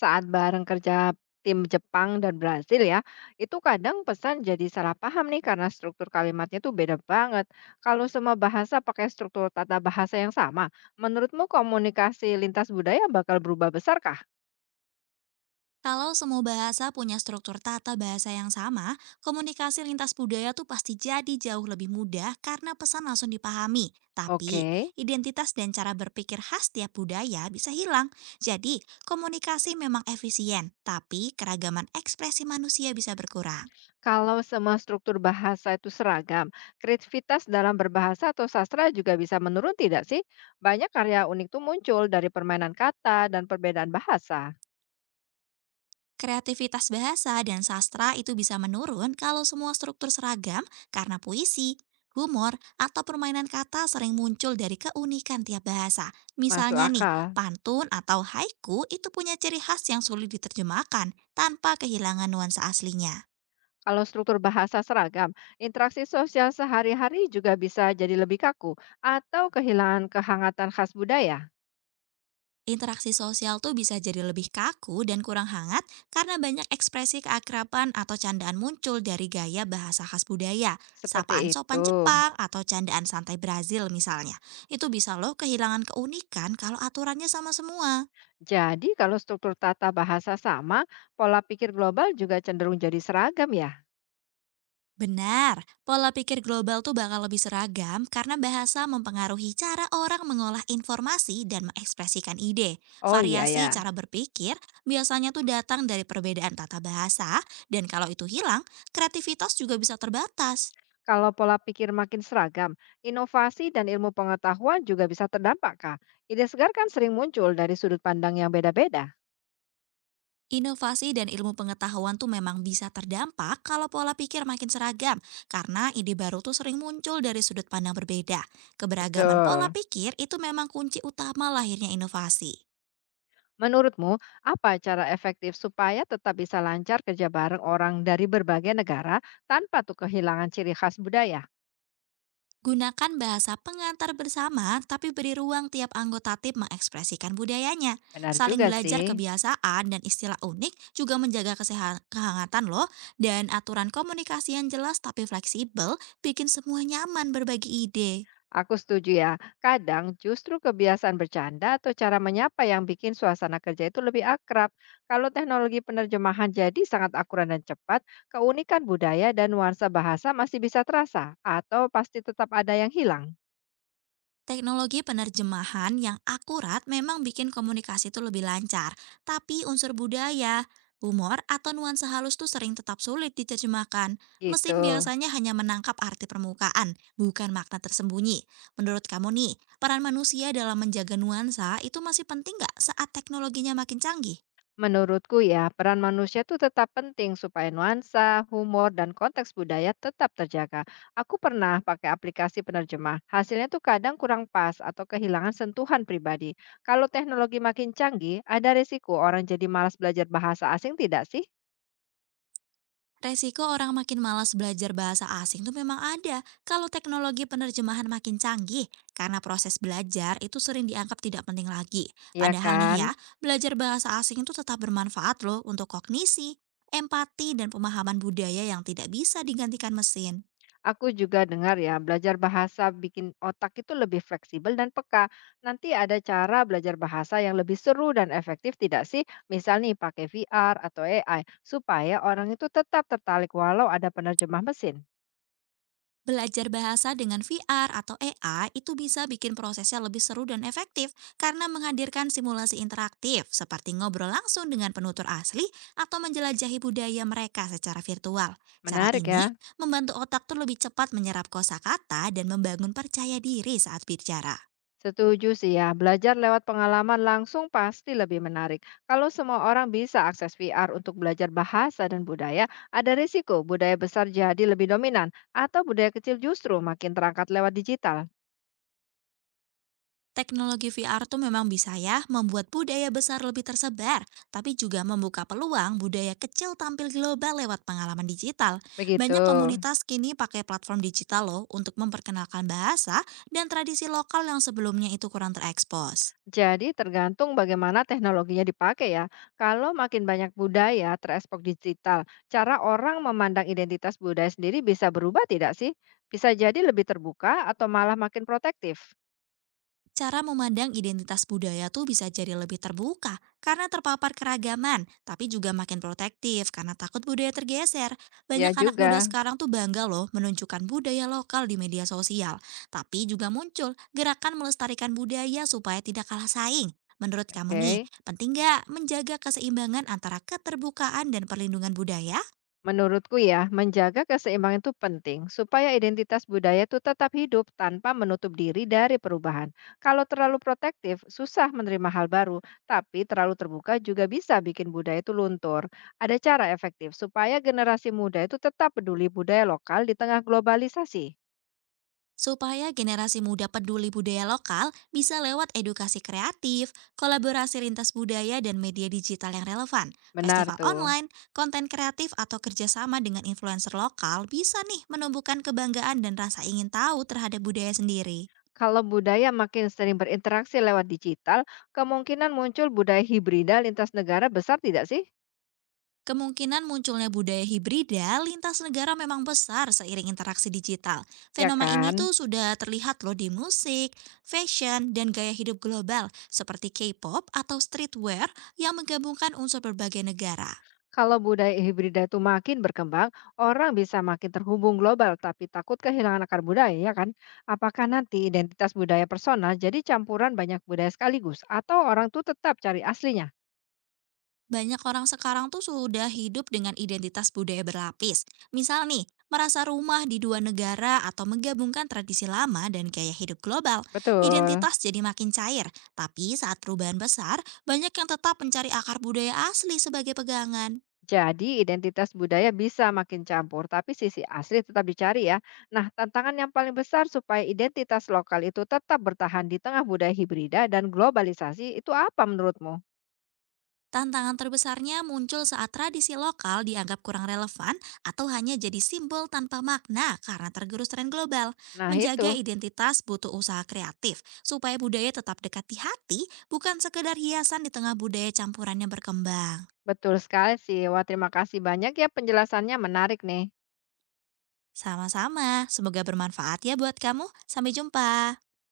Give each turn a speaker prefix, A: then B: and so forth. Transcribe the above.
A: Saat bareng kerja tim Jepang dan Brasil ya, itu kadang pesan jadi salah paham nih karena struktur kalimatnya tuh beda banget. Kalau semua bahasa pakai struktur tata bahasa yang sama, menurutmu komunikasi lintas budaya bakal berubah besar kah?
B: Kalau semua bahasa punya struktur tata bahasa yang sama, komunikasi lintas budaya tuh pasti jadi jauh lebih mudah karena pesan langsung dipahami. Tapi,
A: Oke.
B: identitas dan cara berpikir khas tiap budaya bisa hilang. Jadi, komunikasi memang efisien, tapi keragaman ekspresi manusia bisa berkurang.
A: Kalau semua struktur bahasa itu seragam, kreativitas dalam berbahasa atau sastra juga bisa menurun tidak sih? Banyak karya unik tuh muncul dari permainan kata dan perbedaan bahasa.
B: Kreativitas bahasa dan sastra itu bisa menurun kalau semua struktur seragam karena puisi, humor, atau permainan kata sering muncul dari keunikan tiap bahasa.
A: Masuk
B: Misalnya nih,
A: akal.
B: pantun atau haiku itu punya ciri khas yang sulit diterjemahkan tanpa kehilangan nuansa aslinya.
A: Kalau struktur bahasa seragam, interaksi sosial sehari-hari juga bisa jadi lebih kaku atau kehilangan kehangatan khas budaya.
B: Interaksi sosial tuh bisa jadi lebih kaku dan kurang hangat karena banyak ekspresi keakraban atau candaan muncul dari gaya bahasa khas budaya,
A: Seperti
B: sapaan
A: itu.
B: sopan Jepang atau candaan santai Brazil misalnya. Itu bisa loh kehilangan keunikan kalau aturannya sama semua.
A: Jadi kalau struktur tata bahasa sama, pola pikir global juga cenderung jadi seragam ya.
B: Benar, pola pikir global tuh bakal lebih seragam karena bahasa mempengaruhi cara orang mengolah informasi dan mengekspresikan ide.
A: Oh iya
B: Variasi
A: ya.
B: cara berpikir biasanya tuh datang dari perbedaan tata bahasa, dan kalau itu hilang, kreativitas juga bisa terbatas.
A: Kalau pola pikir makin seragam, inovasi dan ilmu pengetahuan juga bisa terdampak, Kak. Ide segar kan sering muncul dari sudut pandang yang beda-beda.
B: Inovasi dan ilmu pengetahuan tuh memang bisa terdampak kalau pola pikir makin seragam, karena ide baru tuh sering muncul dari sudut pandang berbeda. Keberagaman pola
A: Betul.
B: pikir itu memang kunci utama lahirnya inovasi.
A: Menurutmu, apa cara efektif supaya tetap bisa lancar kerja bareng orang dari berbagai negara tanpa tuh kehilangan ciri khas budaya?
B: Gunakan bahasa pengantar bersama, tapi beri ruang tiap anggota tim mengekspresikan budayanya.
A: Benar
B: Saling
A: juga
B: belajar
A: sih.
B: kebiasaan dan istilah unik juga menjaga kehangatan loh. Dan aturan komunikasi yang jelas tapi fleksibel bikin semua nyaman berbagi ide.
A: Aku setuju ya, kadang justru kebiasaan bercanda atau cara menyapa yang bikin suasana kerja itu lebih akrab. Kalau teknologi penerjemahan jadi sangat akurat dan cepat, keunikan budaya dan nuansa bahasa masih bisa terasa atau pasti tetap ada yang hilang.
B: Teknologi penerjemahan yang akurat memang bikin komunikasi itu lebih lancar, tapi unsur budaya, humor, atau nuansa halus tuh sering tetap sulit diterjemahkan.
A: Gitu.
B: Mesin biasanya hanya menangkap arti permukaan, bukan makna tersembunyi. Menurut kamu nih, peran manusia dalam menjaga nuansa itu masih penting nggak saat teknologinya makin canggih?
A: Menurutku ya, peran manusia itu tetap penting supaya nuansa, humor, dan konteks budaya tetap terjaga. Aku pernah pakai aplikasi penerjemah. Hasilnya tuh kadang kurang pas atau kehilangan sentuhan pribadi. Kalau teknologi makin canggih, ada risiko orang jadi malas belajar bahasa asing tidak sih?
B: Resiko orang makin malas belajar bahasa asing tuh memang ada kalau teknologi penerjemahan makin canggih, karena proses belajar itu sering dianggap tidak penting lagi.
A: Ya
B: Padahal nih ya,
A: kan?
B: belajar bahasa asing itu tetap bermanfaat loh untuk kognisi, empati, dan pemahaman budaya yang tidak bisa digantikan mesin.
A: Aku juga dengar ya, belajar bahasa bikin otak itu lebih fleksibel dan peka. Nanti ada cara belajar bahasa yang lebih seru dan efektif tidak sih? Misal nih pakai VR atau AI, supaya orang itu tetap tertarik walau ada penerjemah mesin.
B: Belajar bahasa dengan VR atau AI itu bisa bikin prosesnya lebih seru dan efektif karena menghadirkan simulasi interaktif seperti ngobrol langsung dengan penutur asli atau menjelajahi budaya mereka secara virtual. Cara
A: Menarik
B: ini
A: ya?
B: membantu otak tuh lebih cepat menyerap kosakata dan membangun percaya diri saat bicara.
A: Setuju sih ya, belajar lewat pengalaman langsung pasti lebih menarik. Kalau semua orang bisa akses VR untuk belajar bahasa dan budaya, ada risiko budaya besar jadi lebih dominan atau budaya kecil justru makin terangkat lewat digital.
B: Teknologi VR tuh memang bisa ya membuat budaya besar lebih tersebar, tapi juga membuka peluang budaya kecil tampil global lewat pengalaman digital.
A: Begitu.
B: Banyak komunitas kini pakai platform digital loh untuk memperkenalkan bahasa dan tradisi lokal yang sebelumnya itu kurang terekspos.
A: Jadi tergantung bagaimana teknologinya dipakai ya. Kalau makin banyak budaya terekspos digital, cara orang memandang identitas budaya sendiri bisa berubah tidak sih? Bisa jadi lebih terbuka atau malah makin protektif?
B: Cara memandang identitas budaya tuh bisa jadi lebih terbuka karena terpapar keragaman, tapi juga makin protektif karena takut budaya tergeser.
A: Ya
B: Banyak anak muda
A: juga.
B: sekarang tuh bangga loh menunjukkan budaya lokal di media sosial, tapi juga muncul gerakan melestarikan budaya supaya tidak kalah saing. Menurut kamu nih,
A: Oke.
B: penting nggak menjaga keseimbangan antara keterbukaan dan perlindungan budaya?
A: Menurutku ya, menjaga keseimbangan itu penting supaya identitas budaya itu tetap hidup tanpa menutup diri dari perubahan. Kalau terlalu protektif, susah menerima hal baru, tapi terlalu terbuka juga bisa bikin budaya itu luntur. Ada cara efektif supaya generasi muda itu tetap peduli budaya lokal di tengah globalisasi.
B: Supaya generasi muda peduli budaya lokal bisa lewat edukasi kreatif, kolaborasi lintas budaya dan media digital yang relevan.
A: Benar
B: Festival
A: tuh.
B: online, konten kreatif atau kerjasama dengan influencer lokal bisa nih menumbuhkan kebanggaan dan rasa ingin tahu terhadap budaya sendiri.
A: Kalau budaya makin sering berinteraksi lewat digital, kemungkinan muncul budaya hibrida lintas negara besar tidak sih?
B: Kemungkinan munculnya budaya hibrida lintas negara memang besar seiring interaksi digital.
A: Ya
B: Fenomena ini
A: kan?
B: tuh sudah terlihat loh di musik, fashion, dan gaya hidup global seperti K-pop atau streetwear yang menggabungkan unsur berbagai negara.
A: Kalau budaya hibrida itu makin berkembang, orang bisa makin terhubung global tapi takut kehilangan akar budaya, ya kan? Apakah nanti identitas budaya personal jadi campuran banyak budaya sekaligus atau orang tuh tetap cari aslinya?
B: Banyak orang sekarang tuh sudah hidup dengan identitas budaya berlapis. Misal nih, merasa rumah di 2 negara atau menggabungkan tradisi lama dan gaya hidup global.
A: Betul.
B: Identitas jadi makin cair, tapi saat perubahan besar, banyak yang tetap mencari akar budaya asli sebagai pegangan.
A: Jadi identitas budaya bisa makin campur tapi sisi asli tetap dicari ya. Nah, tantangan yang paling besar supaya identitas lokal itu tetap bertahan di tengah budaya hibrida dan globalisasi itu apa menurutmu?
B: Tantangan terbesarnya muncul saat tradisi lokal dianggap kurang relevan atau hanya jadi simbol tanpa makna karena tergerus tren global.
A: Nah,
B: Menjaga
A: itu.
B: identitas butuh usaha kreatif supaya budaya tetap dekat di hati, bukan sekedar hiasan di tengah budaya campurannya berkembang.
A: Betul sekali sih. Wah, terima kasih banyak ya penjelasannya menarik nih.
B: Sama-sama, semoga bermanfaat ya buat kamu. Sampai jumpa.